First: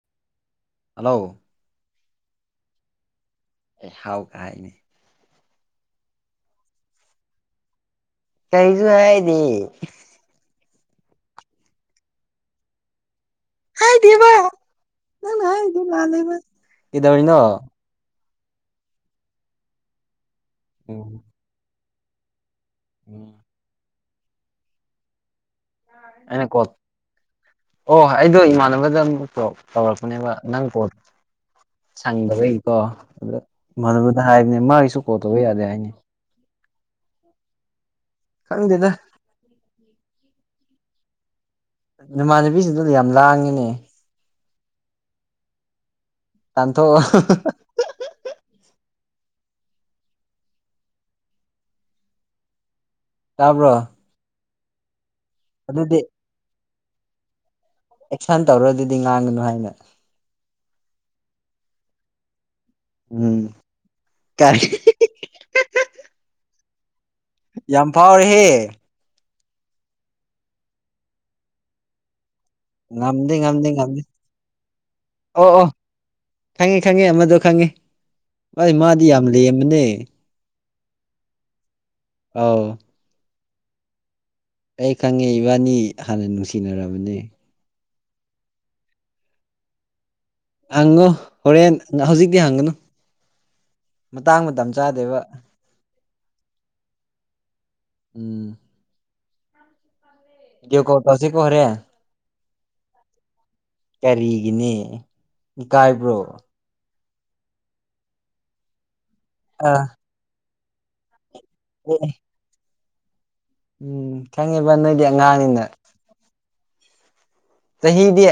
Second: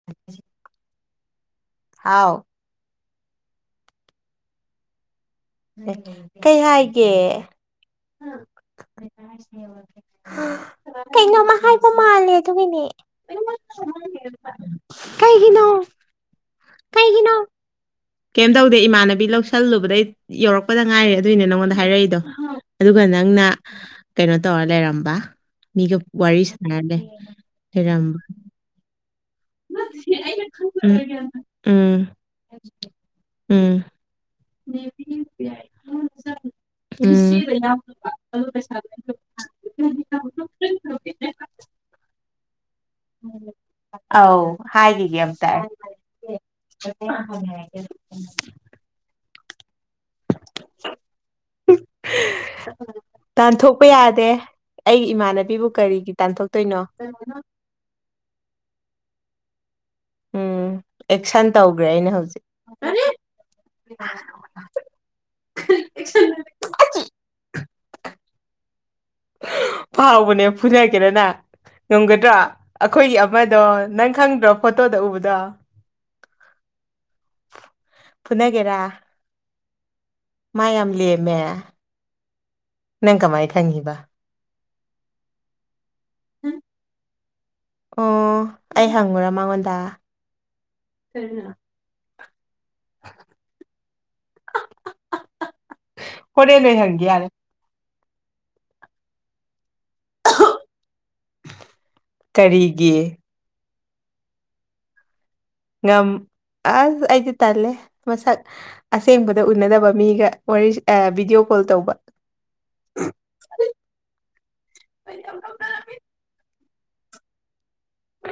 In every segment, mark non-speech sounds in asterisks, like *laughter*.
*inaudible* Hello ꯍꯥꯎ ꯑꯦ ꯍꯥꯎ ꯀ ꯍꯥꯏꯅꯦ ꯑꯦ ꯀꯩ ꯍꯥꯏꯒꯦ ꯀꯩꯁꯨ ꯍꯥꯏꯗꯤꯌꯦ ꯀꯩꯅꯣꯃ ꯍꯥꯏꯕ ꯃꯥꯜꯂꯦ ꯑꯗꯨꯒꯤꯅꯦ ꯍꯥꯏꯗꯦꯕ ꯅꯪꯅ ꯀꯩꯒꯤꯅꯣ ꯍꯥꯏꯗꯨ ꯃꯥꯜꯂꯦꯕ ꯀꯩꯒꯤꯅꯣ ꯀꯩꯗꯧꯔꯤꯅꯣ ꯀꯩꯝ ꯇꯧꯗꯦ ꯏꯃꯥꯟꯅꯕꯤ ꯂꯧꯁꯜ ꯂꯨꯕꯗꯩ ꯌꯧꯔꯛꯄꯗ ꯎꯝ ꯉꯥꯏꯔꯤ ꯑꯗꯨꯏꯅꯦ ꯅꯪꯉꯣꯟꯗ ꯍꯥꯏꯔꯛꯏꯗꯣ ꯑꯗꯨꯒ ꯎꯝ ꯅꯪꯅ ꯀꯩꯅꯣ ꯇꯧꯔ ꯂꯩꯔꯝꯕ ꯃꯤꯒ ꯋꯥꯔꯤ ꯑꯩꯅ ꯀꯣꯜ ꯁꯥꯟꯅꯂꯦ ꯑꯣ ꯑꯩꯗꯣ ꯏꯃꯥꯟꯅꯕꯗ ꯑꯃꯨꯛ ꯇꯧꯔꯛꯄꯅꯦꯕ ꯅꯪ ꯀꯣꯜ ꯎꯝ ꯁꯪꯗꯕꯩ ꯀꯣ ꯑꯗ ꯎꯝ ꯢꯃꯟꯗ ꯍꯥꯏꯕꯅꯦ ꯃꯥꯒꯤꯁꯨ ꯀꯣꯜ ꯇꯧꯕ ꯌꯥꯗꯦ ꯍꯥꯏꯅꯦ ꯎꯝ ꯈꯪꯗꯦꯗ ꯅꯨꯃꯥꯟꯅꯕꯤꯁꯤꯡꯗꯨ ꯌꯥꯝ ꯂꯥꯡꯉꯤꯅꯦ ꯑꯧ ꯍꯥꯏꯒꯤ ꯑꯝꯇ ꯇꯥꯟꯊꯣꯛ ꯑꯣ *unintelligible* ꯇꯥꯕ꯭ꯔꯣ ꯇꯥꯟꯊꯣꯛꯄ ꯌꯥꯗꯦ ꯑꯩꯒꯤ ꯏꯃꯥꯟꯅꯕꯤꯕꯨ ꯑꯗꯨꯗꯤ ꯀꯔꯤꯒꯤ ꯇꯥꯟꯊꯣꯛ ꯇꯣꯏꯅꯣ ꯑꯦꯛꯁꯟ ꯇꯧꯔꯣ ꯑꯗꯨꯗꯤ ꯉꯥꯡꯒꯅꯨ ꯍꯥꯏꯅ ꯎꯝ ꯑꯦꯛꯁꯟ ꯇꯧꯒꯔꯦ ꯑꯩꯅ ꯍꯧꯖꯤꯛ ꯎꯝ ꯀꯔꯤ ꯌꯥꯝ ꯐꯥꯎꯔꯦꯍꯦ ꯐꯥꯎꯕꯅꯦ ꯐꯨꯅꯒꯦꯔ ꯅꯪ ꯉꯝꯒꯗ꯭ꯔꯥ ꯑꯩꯈꯣꯏꯒꯤ ꯉꯝꯗꯦ ꯑꯃꯗꯣ ꯉꯝꯗꯦ ꯉꯝꯗꯦ ꯅꯪ ꯈꯪꯗ꯭ꯔꯣ ꯐꯣꯇꯣꯗ ꯎꯕꯗꯣ ꯑꯣ ꯑꯣ ꯈꯪꯉꯦ ꯈꯪꯉꯦ ꯑꯃꯗꯣ ꯈꯪꯉꯦ ꯑꯩ ꯃꯥꯗꯤ ꯌꯥꯝ ꯂꯦꯝꯕꯅꯦ ꯃ ꯌꯥꯝ ꯂꯦꯝꯃꯦ ꯑꯥꯎ ꯅꯪ ꯀꯃꯥꯥꯏ ꯈꯪꯉꯤꯕ ꯑꯩ ꯈꯪꯉꯦ ꯏꯕꯥꯅꯤ ꯍꯥꯟꯅ ꯅꯨꯡꯁꯤꯅꯔꯕꯅꯦ ꯑꯣ ꯑꯩ ꯍꯪꯉꯨꯔꯥ ꯃꯉꯣꯟꯗ ꯍꯪꯉꯣ ꯍꯣꯔꯦꯟ ꯍꯧꯖꯤꯛꯇꯤ ꯍꯪꯒꯅꯨ ꯃꯇꯥꯡ ꯃꯇꯝ ꯆꯥꯗꯦꯕ ꯍꯣꯔꯦꯟ ꯑꯣꯏ ꯍꯪꯒꯦ ꯌꯥꯔꯦ ꯎꯝ ꯕꯤꯗꯤꯌꯣ ꯀꯣꯜ ꯇꯧꯁꯤꯀꯣ ꯍꯣꯔꯦꯟ ꯀꯔꯤꯒꯤ ꯀꯔꯤꯒꯤꯅꯦ ꯉꯝ ꯏꯀꯥꯏꯕ꯭ꯔꯣ ꯑꯁ ꯑꯩꯗꯤ ꯇꯜꯂꯦ ꯃꯁꯛ ꯑꯁꯦꯡꯕꯗ ꯑꯥ ꯎꯅꯗꯕ ꯃꯤꯒꯥ ꯋꯥꯔꯤ ꯑꯥ ꯕꯤꯗꯤꯑꯣ ꯀꯣꯜ ꯇꯧꯕ ꯑꯦ ꯎꯝ ꯈꯪꯉꯦꯕ ꯅꯣꯏꯗꯤ ꯑꯉꯥꯡꯅꯤꯅ ꯆꯍꯤꯗꯤ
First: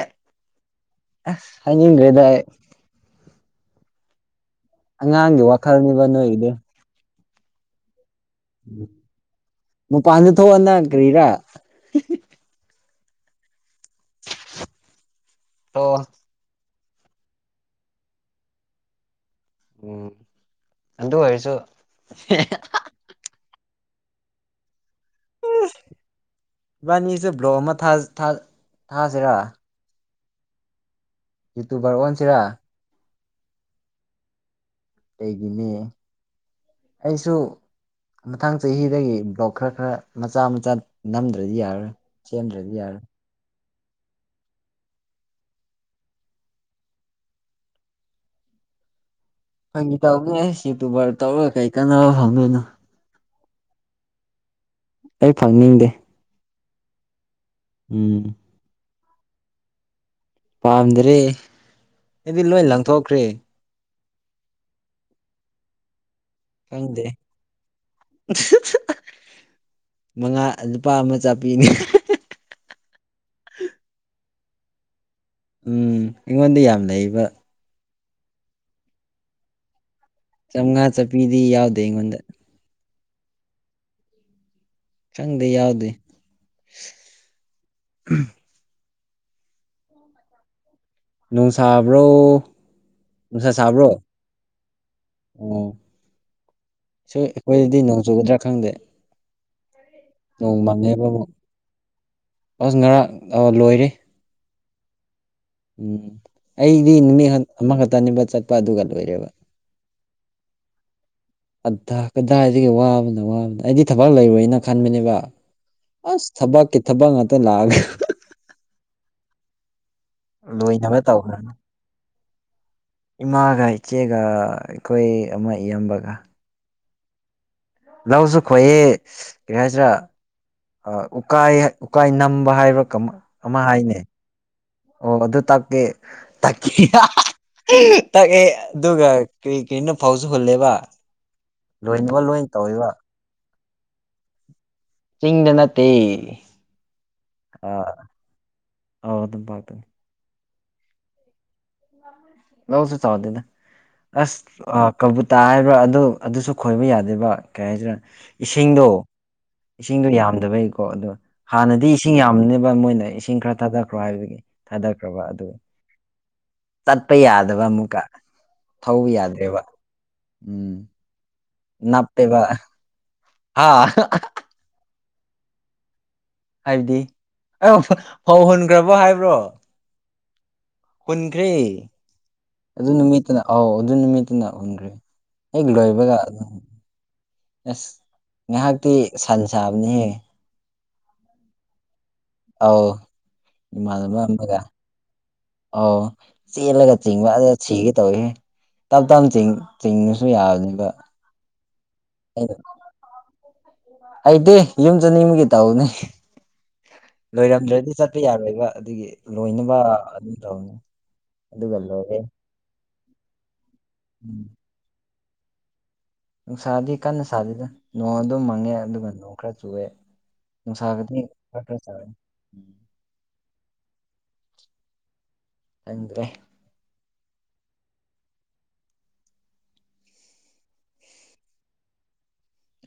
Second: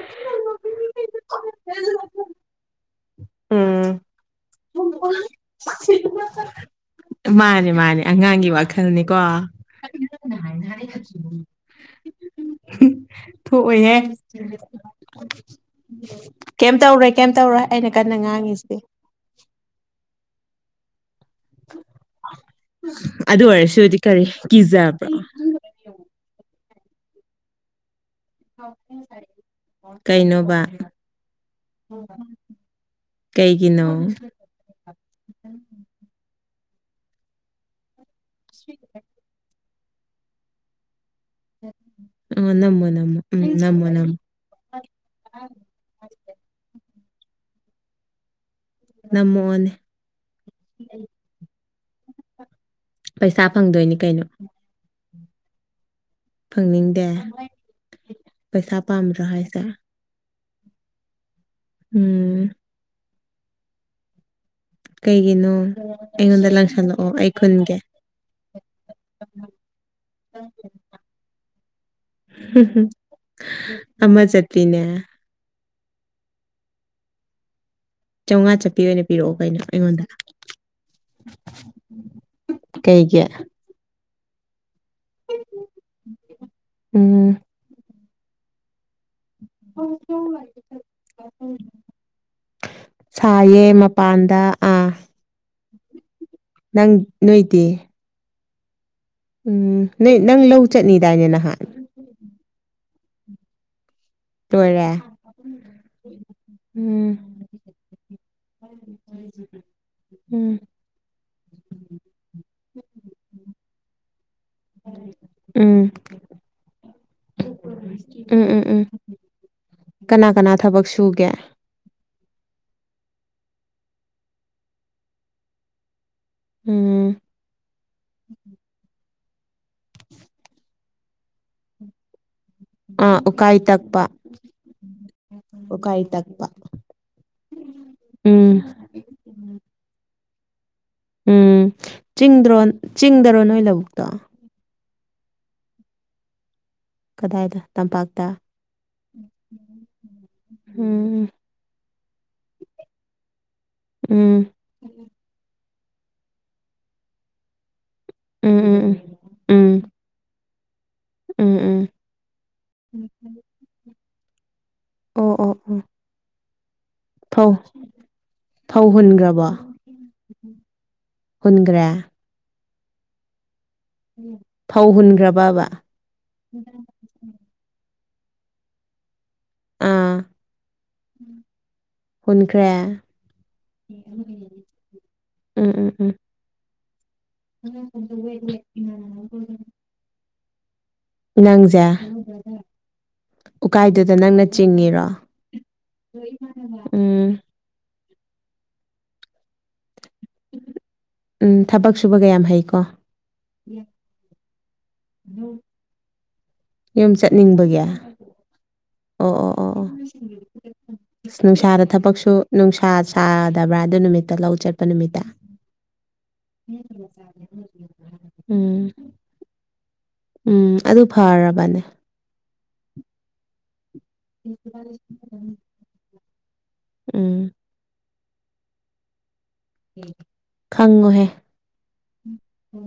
ꯑꯁ ꯍꯥꯏꯅꯤꯡꯗ꯭ꯔꯦꯗ ꯑꯩ ꯎꯝ ꯑꯉꯥꯡꯒꯤ ꯋꯥꯈꯜꯅꯦꯕ ꯅꯣꯏꯒꯤꯗꯣ *unintelligible* ꯃꯥꯅꯦ ꯃꯥꯅꯦ ꯑꯉꯥꯡꯒꯤ ꯋꯥꯈꯜꯅꯦꯀꯣ ꯃꯄꯥꯟꯗ ꯊꯣꯛꯑꯣ ꯅꯪ ꯀꯥꯔꯤꯔꯥ ꯊꯣꯛꯑꯣꯏꯍꯦ ꯊꯣꯛꯑꯣ *unintelligible* ꯀꯩꯝ ꯇꯧꯔꯣꯏ ꯀꯩꯝ ꯇꯧꯔꯣꯏ ꯑꯩꯅ ꯀꯟꯅ ꯉꯥꯡꯉꯤꯁꯤꯗꯤ ꯎꯝ ꯑꯗꯨ ꯑꯣꯏꯔꯁꯨ ꯑꯗꯨ ꯑꯣꯏꯔꯁꯨꯗꯤ ꯀꯔꯤ ꯀꯤꯖꯥꯕ꯭ꯔꯣ *unintelligible* ꯏꯕꯥꯅꯤꯁꯨ ꯕ꯭ꯂꯣ ꯑꯃ ꯊꯥꯁ ꯊꯥ ꯊꯥꯁꯤꯔꯥ ꯀꯩꯅꯣꯕ ꯌꯨꯇꯨꯕꯔ ꯑꯣꯟꯁꯤꯔꯥ ꯀꯩꯒꯤꯅꯣ ꯀꯩꯒꯤꯅꯦ ꯑꯩꯁꯨ ꯃꯊꯪ ꯆꯍꯤꯗꯒꯤ ꯕ꯭ꯂꯣꯛ ꯈꯔ ꯈꯔ ꯃꯆꯥ ꯃꯆꯥ ꯅꯝ ꯅꯝꯃꯣ ꯅꯝꯃꯣ ꯅꯝꯃꯣ ꯎꯝ ꯅꯝꯃꯣ ꯅꯝꯃꯣ ꯅꯝꯃꯥ ꯑꯣꯟ ꯐꯥꯒꯤ ꯇꯧꯕꯅꯦꯍꯦ ꯌꯨꯇꯨꯕꯔ ꯇꯧꯔꯒ ꯀꯩ ꯀꯥꯟꯅꯕ ꯐꯪꯗꯣꯏꯅꯣ ꯄꯩꯁꯥ ꯐꯪꯗꯣꯏꯅꯤ ꯀꯩꯅꯣ ꯑꯩ ꯐꯪꯅꯤꯡꯗꯦ ꯐꯪꯅꯤꯡꯗꯦ ꯎꯝ ꯄꯩꯁꯥ ꯄꯥꯝꯗ꯭ꯔꯣ ꯍꯥꯏꯁꯦ ꯄꯥꯝꯗ꯭ꯔꯦ ꯎꯝ ꯑꯩꯗꯤ ꯂꯣꯏ ꯂꯪꯊꯣꯛꯈ꯭ꯔꯦ ꯀꯩꯒꯤꯅꯣ ꯑꯩꯉꯣꯟꯗ ꯈꯪꯗꯦ ꯂꯪꯁꯜꯂꯛꯑꯣ ꯑꯩ ꯈꯨꯟꯒꯦ ꯃꯉꯥ ꯑꯥ ꯂꯨꯄꯥ ꯑꯃꯥ ꯆꯞꯄꯤꯅꯦ ꯑꯃ ꯆꯠꯄꯤꯅꯦ ꯎꯝ ꯑꯩꯉꯣꯟꯗ ꯌꯥꯝ ꯂꯩꯕ ꯆꯧꯉꯥ ꯆꯞꯄꯤ ꯑꯣꯏꯅ ꯄꯤꯔꯛꯑꯣ ꯀꯩꯅꯣ ꯑꯩꯉꯣꯟꯗ ꯆꯧꯉꯥ ꯆꯥꯄꯤꯗꯤ ꯌꯥꯎꯗꯦ ꯑꯩꯉꯣꯟꯗ ꯀꯩꯒꯤ ꯈꯪꯗꯦ ꯌꯥꯎꯗꯦ ꯎꯝ ꯎꯝ ꯅꯣꯡ ꯁꯥꯕ꯭ꯔꯣ *unintelligible* ꯅꯨꯡꯁꯥ ꯁꯥꯏꯌꯦ ꯁꯥꯕ꯭ꯔꯣ ꯃꯄꯥꯟꯗ ꯑꯥ ꯑꯣ ꯅꯪ ꯁꯦ ꯅꯣꯏꯗꯤ ꯑꯩꯈꯣꯏꯗꯗꯤ ꯅꯣꯡ ꯆꯨꯒꯗ꯭ꯔꯥ ꯈꯪꯗꯦ ꯎꯝ ꯅꯣꯏ ꯅꯪ ꯅꯣꯡ ꯂꯧ ꯃꯪꯉꯦꯕ ꯆꯠꯅꯤꯗꯥꯏꯅꯦ ꯑꯃꯨꯛ ꯅꯍꯥꯟ ꯑꯁ ꯉꯔꯥꯡ ꯑꯣ ꯂꯣꯏꯔꯦ ꯂꯣꯏꯔꯦ ꯎꯝ ꯑꯩꯗꯤ ꯎꯝ ꯅꯨꯃꯤꯠ ꯍꯟ ꯑꯃꯥꯈꯛꯇꯅꯦꯕ ꯆꯠꯄ ꯑꯗꯨꯒ ꯂꯣꯏꯔꯦꯕ ꯎꯝ ꯑꯗꯥ ꯀꯗꯥꯏꯗꯒꯤ ꯋꯥꯕꯅ ꯋꯥꯕꯅ ꯑꯩꯗꯤ ꯊꯕꯛ ꯂꯩꯔꯣꯏꯅ ꯈꯟꯕꯅꯦꯕ ꯎꯝ ꯑꯁ ꯊꯕꯛꯀꯤ ꯊꯕꯛ ꯉꯥꯛꯇ ꯂꯥꯛꯑꯒ ꯎꯝ ꯎꯝ ꯎꯝ ꯀꯅꯥ ꯀꯅꯥ ꯊꯕꯛ ꯂꯣꯏꯅꯕ ꯁꯨꯒꯦ ꯇꯧꯈ꯭ꯔꯅꯤ ꯏꯃꯥꯒ ꯏꯆꯦꯒ ꯑꯩꯈꯣꯏ ꯑꯃꯥ ꯏꯌꯥꯝꯕꯒ ꯎꯝ ꯂꯧꯖꯨ ꯈꯣꯏꯌꯦ ꯀꯔꯤ ꯍꯥꯏꯁꯤꯔꯥ ꯑꯥ ꯎꯀꯥꯏ ꯎꯀꯥꯏ ꯅꯝꯕ ꯍꯥꯏꯕ꯭ꯔ ꯀꯥꯃ ꯑꯥ ꯎꯀꯥꯏ ꯑꯃꯥꯏ ꯍꯥꯏꯅꯦ ꯇꯛꯄ ꯑꯣ ꯑꯗꯨ ꯇꯥꯛꯀꯦ ꯎꯀꯥꯏ ꯇꯛꯄ ꯇꯥꯛꯀꯦ ꯇꯥꯛꯑꯦ ꯎꯝ ꯑꯗꯨꯒ ꯀꯔꯤ ꯀꯩꯅ ꯐꯧꯁꯨ ꯍꯨꯜꯂꯦꯕ ꯎꯝ ꯂꯣꯏꯅꯕ ꯂꯣꯏ ꯆꯤꯡꯗ꯭ꯔꯣꯟ ꯇꯧꯋꯦꯕ ꯆꯤꯡꯗꯥꯔꯣ ꯅꯣꯏ ꯂꯧꯕꯨꯛꯇꯣ ꯆꯤꯡꯗ ꯅꯠꯇꯦ ꯀꯗꯥꯏꯗ ꯑ ꯇꯝꯄꯥꯛꯇ ꯑꯧ ꯇꯝꯄꯥꯛꯇ ꯍꯨꯝꯎꯝ ꯂꯧꯁꯨ ꯆꯥꯎꯗꯦꯗ ꯎꯝ ꯑꯁ ꯑꯥ ꯀꯧꯕꯨꯨꯇꯥ ꯍꯥꯏꯕ꯭ꯔꯥ ꯑꯗꯨ ꯑꯗꯨꯁꯨ ꯈꯣꯏꯕ ꯌꯥꯗꯦꯕ ꯀꯩ ꯍꯥꯏꯁꯤꯔꯥ ꯎꯝ ꯎꯝ ꯏꯁꯤꯡꯗꯣ ꯎꯝ ꯎꯝ ꯏꯁꯤꯡꯗꯣ ꯌꯥꯝꯗꯕꯩꯀꯣ ꯑꯗꯣ ꯎꯝ ꯍꯥꯟꯅꯗꯤ ꯎꯝ ꯏꯁꯤꯡ ꯌꯥꯝꯕꯅꯦꯕ ꯃꯣꯏꯅ ꯏꯁꯤꯡ ꯈꯔ ꯊꯥꯗꯛ ꯔꯣ ꯍꯥꯏꯕꯒꯤ ꯊꯥꯗꯠꯈ꯭ꯔꯕ ꯑꯣ ꯑꯗꯨ ꯑꯣ ꯑꯣ ꯄꯥ ꯐꯧ ꯌꯥꯗꯕ ꯑꯃꯨꯛꯀ ꯐꯧ ꯊꯧꯕ ꯌꯥꯗ꯭ꯔꯦꯕ *inaudible* ꯎꯝ ꯍꯨꯟꯒ꯭ꯔꯦ ꯄꯦꯕ ꯍꯥꯥ ꯐꯧ ꯍꯨꯟꯒ꯭ꯔꯕꯕꯥ ꯍꯥꯏꯕꯗꯤ ꯑꯥꯎ ꯐꯧ ꯍꯨꯟꯒ꯭ꯔꯕꯣ ꯍꯥꯏꯕ꯭ꯔꯣ ꯑꯥ ꯍꯨꯟꯈ꯭ꯔꯦ ꯑꯗꯨ ꯍꯨꯟꯈ꯭ꯔꯦ ꯅꯨꯃꯤꯠꯇꯅ ꯑꯧ ꯑꯗꯨ ꯅꯨꯃꯤꯠꯇꯨꯅ ꯍꯨꯟꯈ꯭ꯔꯦ ꯍꯦꯛ ꯎꯝ ꯎꯝ ꯎꯝ ꯂꯣꯏꯕꯒ ꯑꯗꯨꯝ ꯑꯁ ꯉꯥꯏꯍꯥꯛꯇꯤ ꯁꯟ ꯁꯥꯕꯅꯤ ꯍꯦ ꯅꯪꯖꯦ ꯑꯥꯎ ꯏꯃꯥ ꯅꯪꯅ ꯑꯃꯒ ꯆꯤꯡꯉꯤꯔꯣ ꯑꯧ ꯆꯦꯜꯂꯒ ꯆꯤꯡꯕ ꯎꯝ ꯑꯗꯨ ꯁꯤꯒꯦ ꯇꯧꯋꯤꯍꯦ ꯇꯞ ꯇꯞ ꯆꯤꯡ ꯆꯤꯡꯉꯁꯨ ꯌꯥꯕꯅꯦꯕ ꯎꯝ ꯊꯕꯛ ꯁꯨꯕꯒꯌꯥꯝ ꯍꯩꯀꯣ ꯍꯩꯗꯦ ꯏꯌꯨꯝ ꯖꯅꯤꯡꯕꯒꯤ ꯇꯥꯎꯅꯦ ꯌꯨꯝ ꯆꯠꯅꯤꯡꯕꯒꯤ ꯂꯣꯏꯔꯝꯗ꯭ꯔꯗꯤ ꯑꯣ ꯆꯠꯄ ꯌꯥꯔꯣꯏꯕ ꯑꯗꯨꯒꯤ ꯑꯣ ꯑꯣ ꯂꯣꯏꯅꯕ ꯑꯣ ꯑꯗꯨꯝ ꯇꯧꯅꯤ ꯑꯁ ꯑꯗꯨꯒ ꯅꯨꯡꯁꯥꯗ ꯂꯣꯏꯔꯦ ꯊꯕꯛꯁꯨ ꯅꯨꯡꯁꯥ ꯁꯥꯗꯕ꯭ꯔꯥ ꯑꯗꯨ ꯅꯨꯃꯤꯠꯇ ꯎꯝ ꯂꯧ ꯆꯠꯄ ꯅꯨꯃꯤꯠꯇ ꯅꯨꯡꯁꯥꯗꯤ ꯀꯟꯅ ꯁꯥꯗꯦꯗꯅ ꯅꯣꯡ ꯑꯗꯨꯝ ꯃꯪꯉꯦ ꯎꯝ ꯑꯗꯨꯒ ꯅꯣꯡ ꯈꯔ ꯆꯨꯋꯦ ꯎꯝ ꯑꯗꯨ ꯐꯔꯕꯅꯦ ꯎꯝ *unintelligible* ꯈꯪꯗ꯭ꯔꯦ ꯎꯝ ꯈꯪꯉꯣꯍꯦ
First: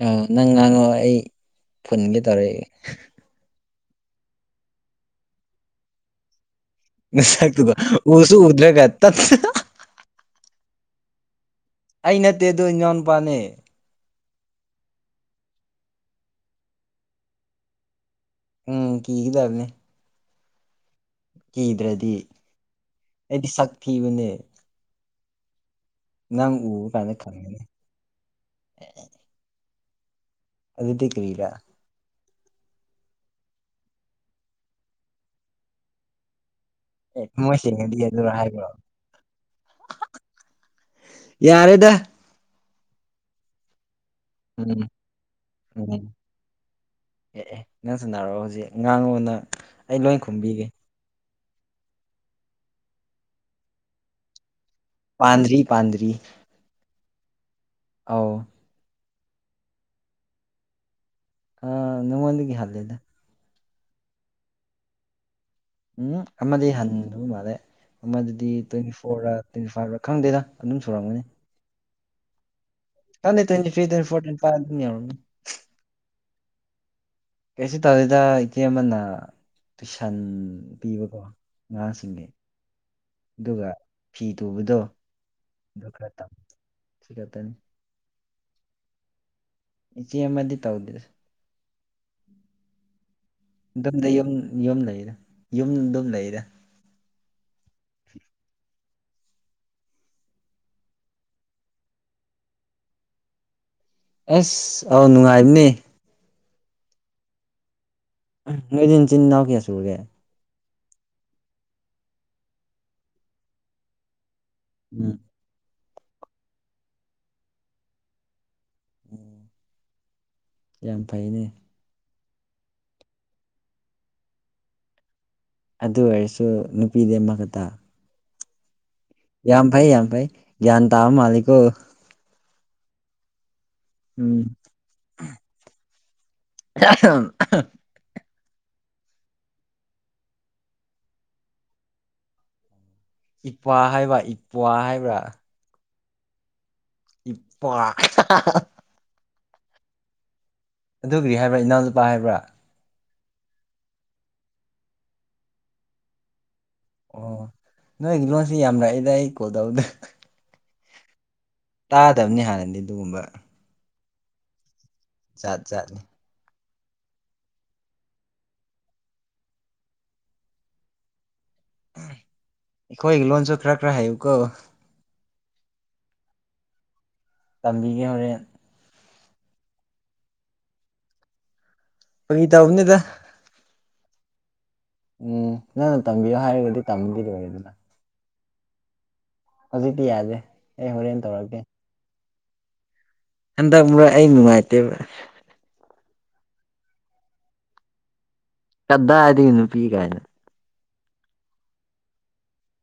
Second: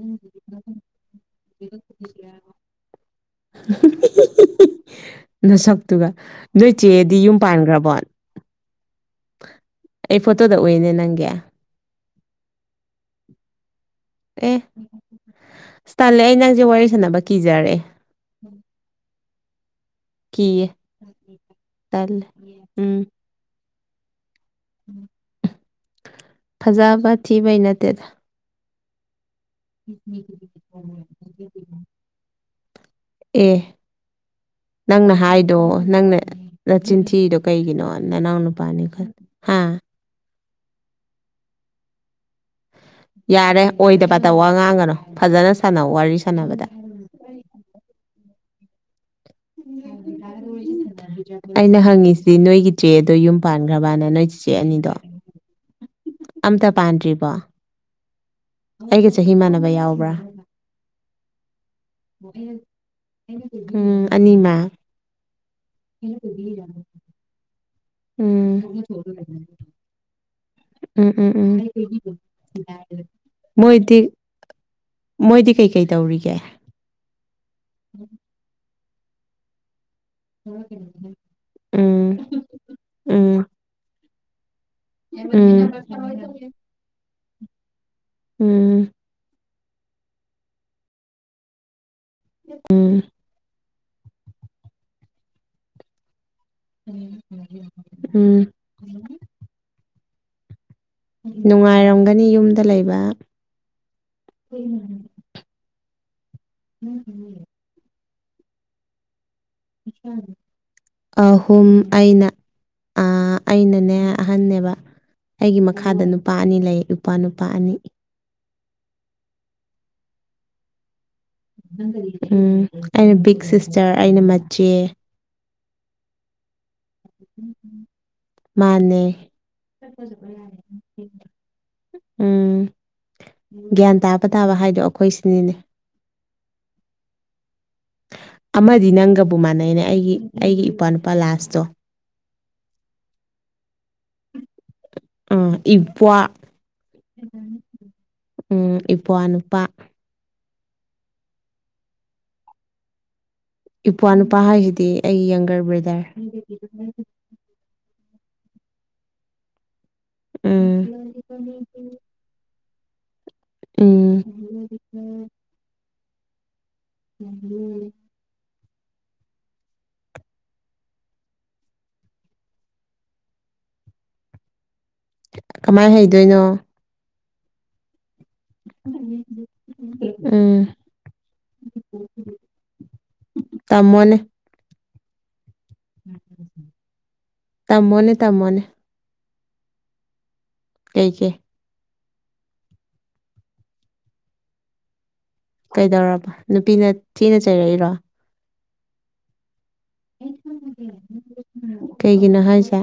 ꯑ ꯅꯪ ꯉꯥꯡꯉꯣ ꯑꯩ ꯐꯨꯟꯒꯦ ꯇꯧꯔꯛꯑꯦ *unintelligible* *unintelligible* ꯅꯁꯛꯇꯨꯒ ꯅꯣꯏ ꯆꯦꯗꯤ ꯌꯨꯝ ꯅꯁꯛꯇꯨꯒ ꯄꯥꯟꯈ꯭ꯔꯕꯣ ꯎꯁꯨ ꯎꯗ꯭ꯔꯒ ꯇꯠ ꯑꯩ ꯐꯣꯇꯣꯗ ꯎꯌꯦꯅꯦ ꯅꯪꯒꯤ ꯑꯩ ꯅꯠꯇꯦꯗꯣ ꯢꯅꯥꯎ ꯅꯨꯄꯥꯅꯦ ꯎꯝ ꯑꯁ ꯇꯜꯂꯦ ꯑꯩ ꯅꯪꯁꯦ ꯋꯥꯔꯤ ꯁꯥꯟꯅꯕ ꯀꯤꯖꯔꯦ ꯎꯝ ꯀꯤꯒꯗꯕꯅꯦ ꯀꯤꯌꯦ ꯀꯤꯗ꯭ꯔꯗꯤ ꯇꯜꯂꯦ ꯎꯝ ꯑꯩꯗꯤ ꯁꯛ ꯊꯤꯕꯅꯦ ꯅꯪ ꯎꯕ ꯐꯖꯕ ꯀꯥꯟꯗ ꯊꯤꯕꯩ ꯈꯪꯒꯅꯤ ꯅꯠꯇꯦꯗ *unintelligible* ꯑꯗꯨꯗꯤ ꯀꯔꯤꯔ ꯑꯦ ꯅꯪꯅ ꯍꯥꯏꯗꯣ ꯅꯪꯅ ꯑꯦ ꯅꯆꯤꯟꯊꯤꯔꯤꯗꯣ ꯊꯃꯣꯏ ꯀꯩꯒꯤꯅꯣ ꯁꯦꯡꯉꯗꯤ ꯑꯗꯨꯔ ꯅꯅꯥꯎ ꯍꯥꯏꯕ꯭ꯔꯣ ꯅꯨꯄꯥꯅꯤ ꯈꯪ ꯍꯥ ꯌꯥꯔꯦꯗ ꯌꯥꯔꯦ ꯑꯣꯏꯗꯕꯇ ꯋꯥ ꯎꯝ ꯉꯥꯡꯒꯅꯣ ꯐꯖꯅ ꯁꯥꯟꯅꯧ ꯎꯝ ꯋꯥꯔꯤ ꯁꯥꯟꯅꯕꯗ ꯑꯦ ꯑꯦ ꯅꯪ ꯁꯥꯟꯅꯔꯛꯑꯣ ꯍꯧꯖꯤꯛ ꯉꯥꯡꯑꯣ ꯅ *unintelligible* ꯑꯩꯅ ꯍꯪꯉꯤꯁꯤ ꯅꯣꯏꯒꯤ ꯆꯦꯗꯣ ꯌꯨꯝ ꯄꯥꯟꯈ꯭ꯔꯕꯅ ꯅꯣꯏ ꯆꯤꯆꯦ ꯑꯅꯤꯗꯣ ꯄꯥꯟꯗ꯭ꯔꯤ ꯄꯥꯟꯗ꯭ꯔꯤ ꯑꯝꯇ ꯄꯥꯟꯗ꯭ꯔꯤꯕꯣ ꯑꯥꯎ ꯑꯩꯒ ꯆꯍꯤ ꯃꯥꯟꯅꯕ ꯌꯥꯎꯕ꯭ꯔꯥ ꯑ ꯅꯉꯣꯟꯗꯒꯤ ꯍꯟꯂꯤꯗ ꯎꯝ ꯑꯅꯤꯃꯛ ꯎꯝ ꯑꯃꯗꯤ ꯍꯟꯗꯕ ꯃꯥꯟꯂꯦ ꯑꯃ ꯗꯨꯗꯤ ꯎꯝ ꯇ꯭ꯋꯦꯟꯇꯤ ꯐꯣꯔꯥ ꯇ꯭ꯋꯦꯟꯇꯤ ꯐꯥꯏꯕꯔꯥ ꯈꯪꯗꯦꯗ ꯑꯗꯨꯝ ꯎꯝ ꯁꯨꯔꯝꯒꯅꯤ *unintelligible* ꯈꯪꯗꯦ ꯇ꯭ꯋꯦꯟꯇꯤ ꯊ꯭ꯔꯤ ꯇ꯭ꯋꯦꯟꯇꯤ ꯃꯣꯏꯗꯤ ꯐꯣꯔ ꯇ꯭ꯋꯦꯟꯇꯤ ꯐꯥꯢꯞ ꯌꯧꯔꯝꯒꯅꯤ ꯃꯣꯏꯗꯤ ꯀꯩꯀꯩ ꯇꯧꯔꯤꯒꯦ ꯀꯩꯁꯨ ꯇꯧꯗꯦꯗ ꯏꯆꯦ ꯑꯃꯅ ꯇꯨꯏꯁꯟ ꯄꯤꯕꯀꯣ ꯎꯝ ꯉꯍꯥꯁꯤꯡꯒꯤ ꯎꯝ ꯑꯗꯨꯒ ꯐꯤ ꯇꯨꯕꯗꯣ ꯎꯝ ꯑꯗꯨ ꯈꯔ ꯇꯝ ꯁꯤ ꯈꯇꯅꯤ ꯎꯝ ꯏꯆꯦ ꯑꯃꯗꯤ ꯇꯧꯗꯦꯁ ꯎꯝ ꯗꯨꯝꯗ ꯌꯨꯝ ꯌꯨꯝ ꯂꯩꯗ ꯌꯨꯝ ꯗꯨꯝ ꯂꯩꯗ ꯎꯝ ꯅꯨꯡꯉꯥꯏꯔꯝꯒꯅꯤ ꯌꯨꯝꯗ ꯂꯩꯕ ꯑꯁ ꯑꯧ ꯅꯨꯡꯉꯥꯏꯕꯅꯦ *inaudible* ꯅꯣꯏꯗꯤ ꯆꯤꯟ ꯅꯥꯎ ꯀꯌꯥ ꯁꯨꯏ *inaudible* ꯑꯍꯨꯝ ꯑꯩꯅ ꯑ ꯑꯩꯅꯅꯦ ꯑꯍꯟꯅꯦꯕ ꯎꯝ ꯑꯩꯒꯤ ꯃꯈꯥꯗ ꯅꯨꯄꯥ ꯑꯅꯤ ꯂꯩ ꯏꯄ꯭ꯋꯥꯅꯨꯄꯥ ꯑꯅꯤ ꯎꯝ ꯌꯥꯝ ꯐꯩꯅꯦ ꯎꯝ ꯑꯩꯅ ꯕꯤꯛ ꯁꯤꯁꯇꯔ ꯑꯩꯅ ꯃꯆꯦ ꯑꯗꯨ ꯑꯣꯏꯔꯁꯨ ꯅꯨꯄꯤꯗꯤ ꯑꯃꯈꯛꯇ ꯃꯥꯟꯅꯦ ꯌꯥꯝ ꯐꯩ ꯌꯥꯝ ꯐꯩ ꯒ꯭ꯌꯥꯟ ꯇꯥꯕ ꯃꯥꯜꯂꯤꯀꯣ ꯎꯝ ꯒ꯭ꯌꯥꯟ ꯇꯥꯕ ꯎꯝ ꯇꯥꯕ ꯍꯥꯏꯗꯣ ꯑꯩꯈꯣꯏ ꯁꯤꯅꯤꯅꯦ ꯑꯍꯝ ꯑꯍꯥ ꯑꯃꯗꯤ ꯅꯪꯒꯕꯨ ꯃꯥꯟꯅꯩꯅꯦ ꯑꯩꯒꯤ ꯑꯩꯒꯤ ꯏꯄꯥ ꯅꯨꯄꯥ ꯂꯥꯁꯇꯣ ꯏꯄ꯭ꯋꯥ ꯍꯥꯏꯕ ꯏꯄ꯭ꯋꯥ ꯍꯥꯏꯕ꯭ꯔꯥ ꯎ ꯏꯄ꯭ꯋꯥ ꯏꯄ꯭ꯋꯥ ꯎꯝ ꯏꯄ꯭ꯋꯥ ꯅꯨꯄꯥ ꯑꯗꯨ ꯒ꯭ꯔꯤ ꯍꯥꯏꯕ꯭ꯔꯥ ꯏꯅꯥꯎꯅꯨꯄꯥ ꯍꯥꯏꯕ꯭ꯔꯥ ꯏꯄ꯭ꯋꯥ ꯅꯨꯄꯥ ꯍꯥꯏꯁꯤꯗꯤ ꯑꯩꯒꯤ ꯌꯪꯒꯔ ꯕ꯭ꯔꯥꯗꯔ ꯑꯣ ꯅꯣꯏꯒꯤ ꯂꯣꯟꯁꯤ ꯌꯥꯝ ꯂꯩꯗ ꯑꯩ ꯀꯣꯜ ꯇꯧꯕꯗ ꯎꯝ ꯇꯥꯗꯕꯅꯦ ꯍꯥꯟꯅꯗꯤ ꯑꯗꯨꯒꯨꯝꯕ ꯎꯝ ꯖꯥꯠ ꯖꯥꯠꯅꯦ ꯎꯝ ꯑꯩꯈꯣꯢꯒꯤ ꯂꯣꯟꯁꯨ ꯈ꯭ꯔ ꯈ꯭ꯔ ꯍꯩꯌꯨꯀꯣ ꯀꯃꯥꯏ ꯍꯩꯗꯣꯏꯅꯣ ꯇꯝꯕꯤꯒꯦ ꯍꯣꯔꯦꯟ ꯎꯝ ꯐꯥꯒꯤ ꯇꯧꯕꯅꯤꯗ ꯇꯥꯝꯃꯣꯅꯦ ꯎꯝ ꯅꯪ ꯅ ꯇꯝꯕꯤꯌꯣ ꯍꯥꯏꯔꯒꯗꯤ ꯇꯝꯕꯤꯔ ꯂꯣꯢꯔꯦꯗꯅ ꯇꯃꯣꯅꯦ ꯇꯃꯣꯅꯦ ꯍꯧꯖꯤꯛꯇꯤ ꯌꯥꯗꯦ ꯑꯩ ꯍꯣꯔꯦꯟ ꯀꯩꯒꯤ ꯇꯧꯔꯛꯀꯦ ꯍꯟꯗꯛ ꯃꯔꯛ ꯑꯩ ꯅꯨꯡꯉꯥꯏꯇꯦꯕ ꯀꯩꯗꯧꯔꯕ ꯅꯨꯄꯤꯅ ꯊꯤꯅ ꯆꯩꯔꯛꯏꯔꯣ ꯀꯗꯥꯏꯗꯒꯤ ꯅꯨꯄꯤ ꯀꯥꯏ ꯀꯩꯒꯤꯅꯣ ꯍꯥꯏꯁꯦ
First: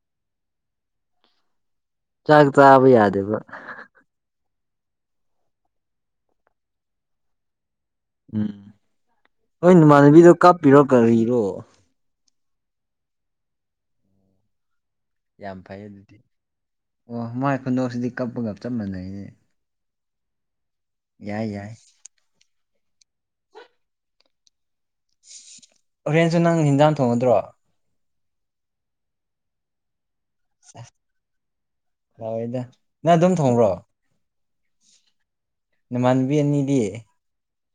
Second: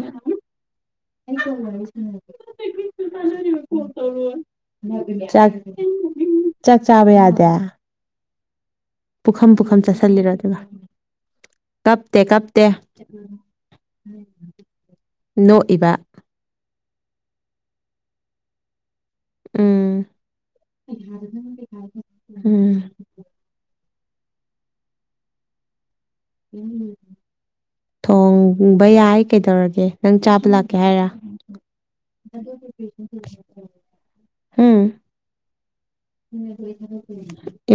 ꯆꯥꯛ ꯆꯥꯕ ꯌꯥꯗꯦꯕ ꯆꯥꯛ ꯆꯥꯛꯆꯥꯕ ꯌꯥꯗꯦ ꯎꯝ ꯄꯨꯈꯝ ꯅꯣꯏ ꯄꯨꯈꯝ ꯅꯃꯥꯟꯅꯕꯤꯗꯣ ꯆꯥꯁꯤꯜꯂꯤꯔꯣ ꯑꯗꯨꯒ ꯀꯥꯞꯄꯤꯔꯣ ꯀꯔꯤꯔꯣ ꯀꯞꯇꯦ ꯀꯞꯇꯦ ꯌꯥꯝ ꯐꯩ ꯅꯣꯛꯏꯕ ꯑꯗꯨꯗꯤ ꯑꯣ ꯃꯥꯏ ꯈꯨꯨꯟꯗꯣꯛꯁꯤꯗꯤ ꯀꯞꯄꯒ ꯆꯞ ꯃꯥꯟꯅꯩꯌꯦ ꯎꯝ ꯌꯥꯏ ꯌꯥꯏ ꯎꯝ ꯍꯣꯔꯦꯟꯁꯨ ꯅꯪꯅ ꯍꯤꯟꯖꯥꯡ ꯊꯣꯡꯒꯗ꯭ꯔꯣ ꯊꯣꯡꯕ ꯌꯥꯏ ꯀꯩꯗꯧꯔꯒꯦ ꯅꯪ ꯆꯥ ꯂꯥꯛꯀꯦ ꯑꯁ ꯍꯥꯏꯔ ꯂꯥꯎꯋꯦꯗ ꯅꯪ ꯑꯗꯨꯝ ꯊꯣꯡꯕ꯭ꯔꯣ ꯍꯨꯝ ꯅꯃꯥꯟꯅꯕꯤ ꯅꯤꯗꯤ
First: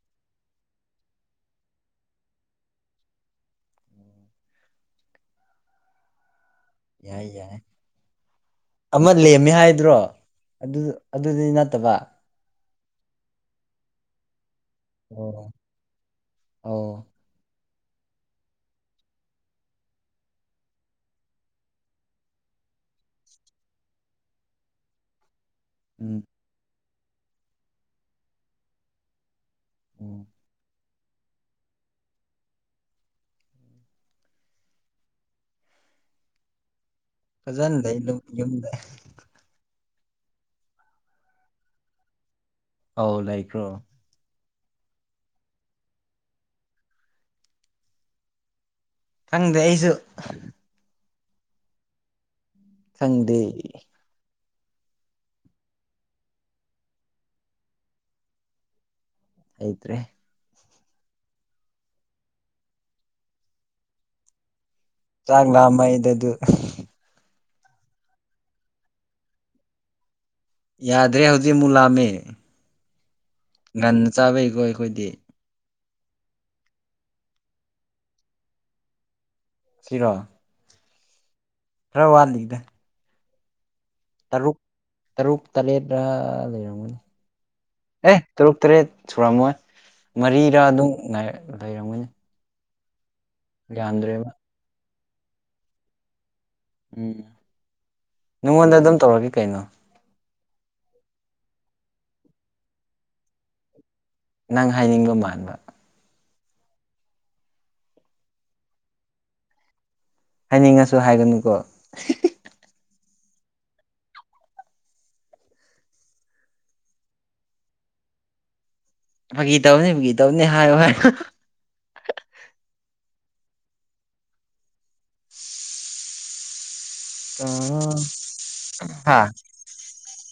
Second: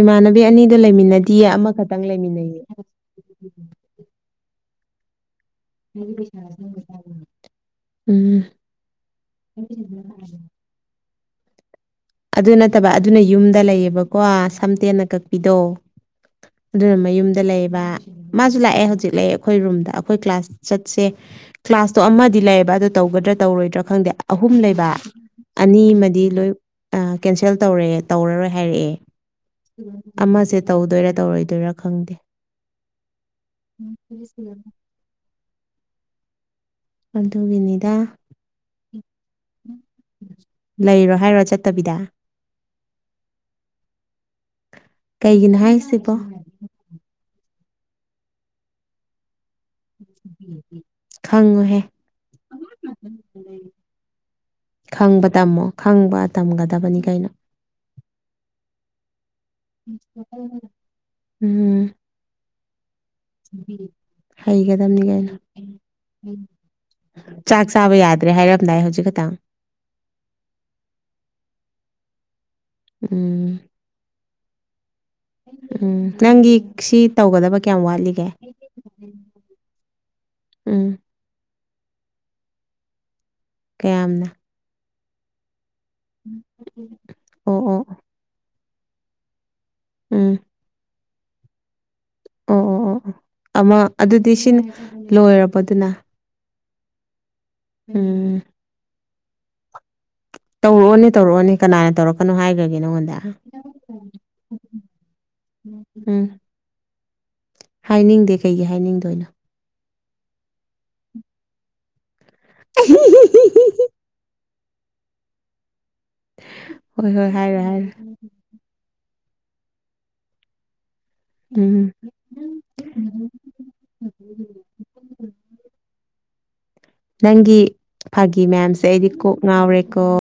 ꯏꯃꯥꯟꯅꯕꯤ ꯑꯅꯤꯗꯣ ꯂꯩꯃꯤꯟꯅꯗꯤꯌꯦ ꯑꯃꯈꯛꯇꯪ ꯂꯩꯃꯤꯟꯅꯩꯌꯦ *unintelligible* *unintelligible* ꯌꯥꯏ ꯌꯥꯏ ꯎꯝ ꯑꯃ ꯂꯦꯝꯃꯦ ꯍꯥꯏꯗ꯭ꯔꯣ ꯑꯗꯨ ꯑꯗꯨꯗꯤ ꯅꯠꯇꯕ ꯑꯗꯨ ꯅꯠꯇꯕ ꯑꯗꯨꯅ ꯌꯨꯝꯗ ꯂꯩꯌꯦꯕꯀꯣ ꯁꯝ ꯇꯦꯟꯅ ꯑꯣ ꯀꯛꯄꯤꯗꯣ ꯑꯗꯨꯅ ꯑꯧ ꯃꯌꯨꯝꯗ ꯂꯩꯕ ꯃꯥꯁꯨ ꯂꯥꯛꯑꯦ ꯍꯧꯖꯤꯛ ꯂꯩꯑꯦ ꯑꯩꯈꯣꯏ ꯔꯨꯝꯗ ꯑꯩꯈꯣꯏ ꯀ꯭ꯂꯥꯁ ꯆꯠꯁꯦ ꯀ꯭ꯂꯥꯁꯇꯣ ꯑꯃꯗꯤ ꯂꯩꯌꯦꯕ ꯑꯗꯣ ꯇꯧꯒꯗ꯭ꯔꯥ ꯇꯧꯔꯣꯏꯗ꯭ꯔꯥ ꯈꯪꯗꯦ ꯑꯍꯨꯝ ꯂꯩꯕ ꯎꯝ ꯑꯅꯤꯃꯥꯗꯤ ꯂꯣꯏ ꯑ ꯀꯦꯟꯁꯦꯜ ꯇꯧꯔꯦ ꯇꯧꯔꯔꯣꯏ ꯍꯥꯏꯔꯛꯑꯦ ꯎꯝ ꯑꯃꯁꯦ ꯇꯧꯗꯣꯏꯔꯥ ꯇꯧꯔꯣꯏꯗꯣꯏꯔꯥ ꯈꯪꯗꯦ꯫ ꯅꯪ ꯄꯣꯂꯤꯁ ꯏꯔꯝꯃꫭ ꯐꯖꯅ ꯑꯗꯨꯒꯤꯅꯤꯗ ꯂꯩ ꯌꯨꯝꯗ ꯂꯩꯔꯣ ꯍꯥꯏꯔꯣ ꯆꯠꯇꯕꯤꯗ ꯑꯧ ꯂꯩꯈ꯭ꯔꯣ ꯀꯩꯒꯤꯅꯣ ꯍꯥꯏꯁꯤꯕꯣ ꯈꯪꯗꯦ ꯑꯩꯁꯨ ꯈꯪꯉꯨꯍꯦ ꯈꯪꯗꯦ ꯈꯪꯕ ꯇꯝꯃꯣ ꯈꯪꯕ ꯇꯝꯒꯗꯕꯅꯤ ꯀꯩꯅꯣ ꯍꯩꯇ꯭ꯔꯦ ꯃꯤꯁ ꯃꯆꯥ ꯑꫭꯏꯅ ꯎꯝ ꯅꯨꯄꯤ ꯍꯩꯒꯗꯕꯅꯤ ꯀꯩꯅꯣ ꯆꯥꯛ ꯑꯩ ꯂꯥꯝꯃꯩꯗ ꯑꯗꯨ ꯑꯩ ꯆꯥꯛ ꯆꯥꯕ ꯌꯥꯗ꯭ꯔꯦ ꯍꯥꯏꯔꯝꯗꯥꯏ ꯍꯧꯖꯤꯛ ꯈꯛꯇꯪ ꯌꯥꯗ꯭ꯔꯦ ꯍꯧꯖꯤꯛ ꯑꯃꯨꯛ ꯂꯥꯝꯃꯦ ꯎꯝ꯫ ꯉꯥꯟꯅ ꯆꯥꯕꯩꯀꯣ ꯑꯩꯈꯣꯏꯗꯤ ꯎꯝ ꯅꯪꯒꯤ ꯁꯤ ꯇꯧꯒꯗꯕ ꯀꯌꯥꯝ ꯋꯥꯠꯂꯤꯒꯦ ꯁꯤꯔꯣ ꯎꯝ꯫ ꯈꯔ ꯋꯥꯠꯂꯤꯗ ꯀꯌꯥꯝꯅ ꯔꯨꯛ ꯇꯔꯨꯛ ꯇꯔꯦꯠꯔ ꯂꯩꯔꯝꯒꯅꯤ ꯑꯣ ꯑꯣ ꯑꯣ ꯑꯦ ꯇꯔꯨꯛ ꯇꯔꯦꯠ ꯁꯨꯔꯝꯃꯣꯏ ꯎꯝ ꯃꯔꯤꯔꯥ ꯑꯗꯨꯝ ꯉꯩ ꯂꯩꯔꯝꯒꯅꯤ ꯑꯣ ꯑꯣ ꯑꯣ ꯑꯣ ꯑꯃ ꯌꯥꯝꯗ꯭ꯔꯦꯕ ꯑꯗꯨꯗꯤ ꯁꯤꯅ ꯂꯣꯏꯔꯕꯣ ꯑꯗꯨꯅ ꯎꯝ꯫ ꯎꯝ꯫ ꯅꯉꯣꯟꯗ ꯑꯗꯨꯝ ꯇꯧꯔꯒꯦ ꯀꯩꯅꯣ ꯇꯧꯔꯛꯑꯣꯅꯦ ꯇꯧꯔꯛꯑꯣꯅꯦ ꯀꯅꯥꯅ ꯇꯧꯔꯛꯀꯅꯣ ꯍꯥꯏꯈ꯭ꯔꯥꯒꯦ ꯅꯪꯉꯣꯟꯗ ꯅꯪ ꯍꯥꯏꯅꯤꯡꯕ ꯃꯥꯟꯕ ꯎꯝ꯫ ꯍꯥꯏꯅꯤꯡꯗꯦ ꯀꯩꯒꯤ ꯍꯥꯏꯅꯤꯡꯗꯣꯏꯅꯣ ꯍꯥꯏꯅꯤꯡꯉꯥꯁꯨ ꯍꯥꯏꯒꯅꯨꯀꯣ *inaudible* ꯍꯣꯏ ꯍꯣꯏ ꯍꯥꯏꯔꯣꯏ ꯍꯥꯏꯔꯣꯢ ꯐꯥꯒꯤ ꯇꯧꯕꯅꯤ ꯐꯥꯒꯤ ꯇꯧꯕꯅꯤ ꯍꯥꯏꯌꯨ ꯍꯥꯏꯌꯣ ꯎꯝ꯫ *inaudible* ꯅꯪꯒꯤ ꯐꯥꯒꯤ ꯃꯌꯥꯝꯁꯦ ꯑꯩꯗꯤ ꯍꯥ ꯀꯣꯛ ꯉꯥꯎꯔꯦꯀꯣ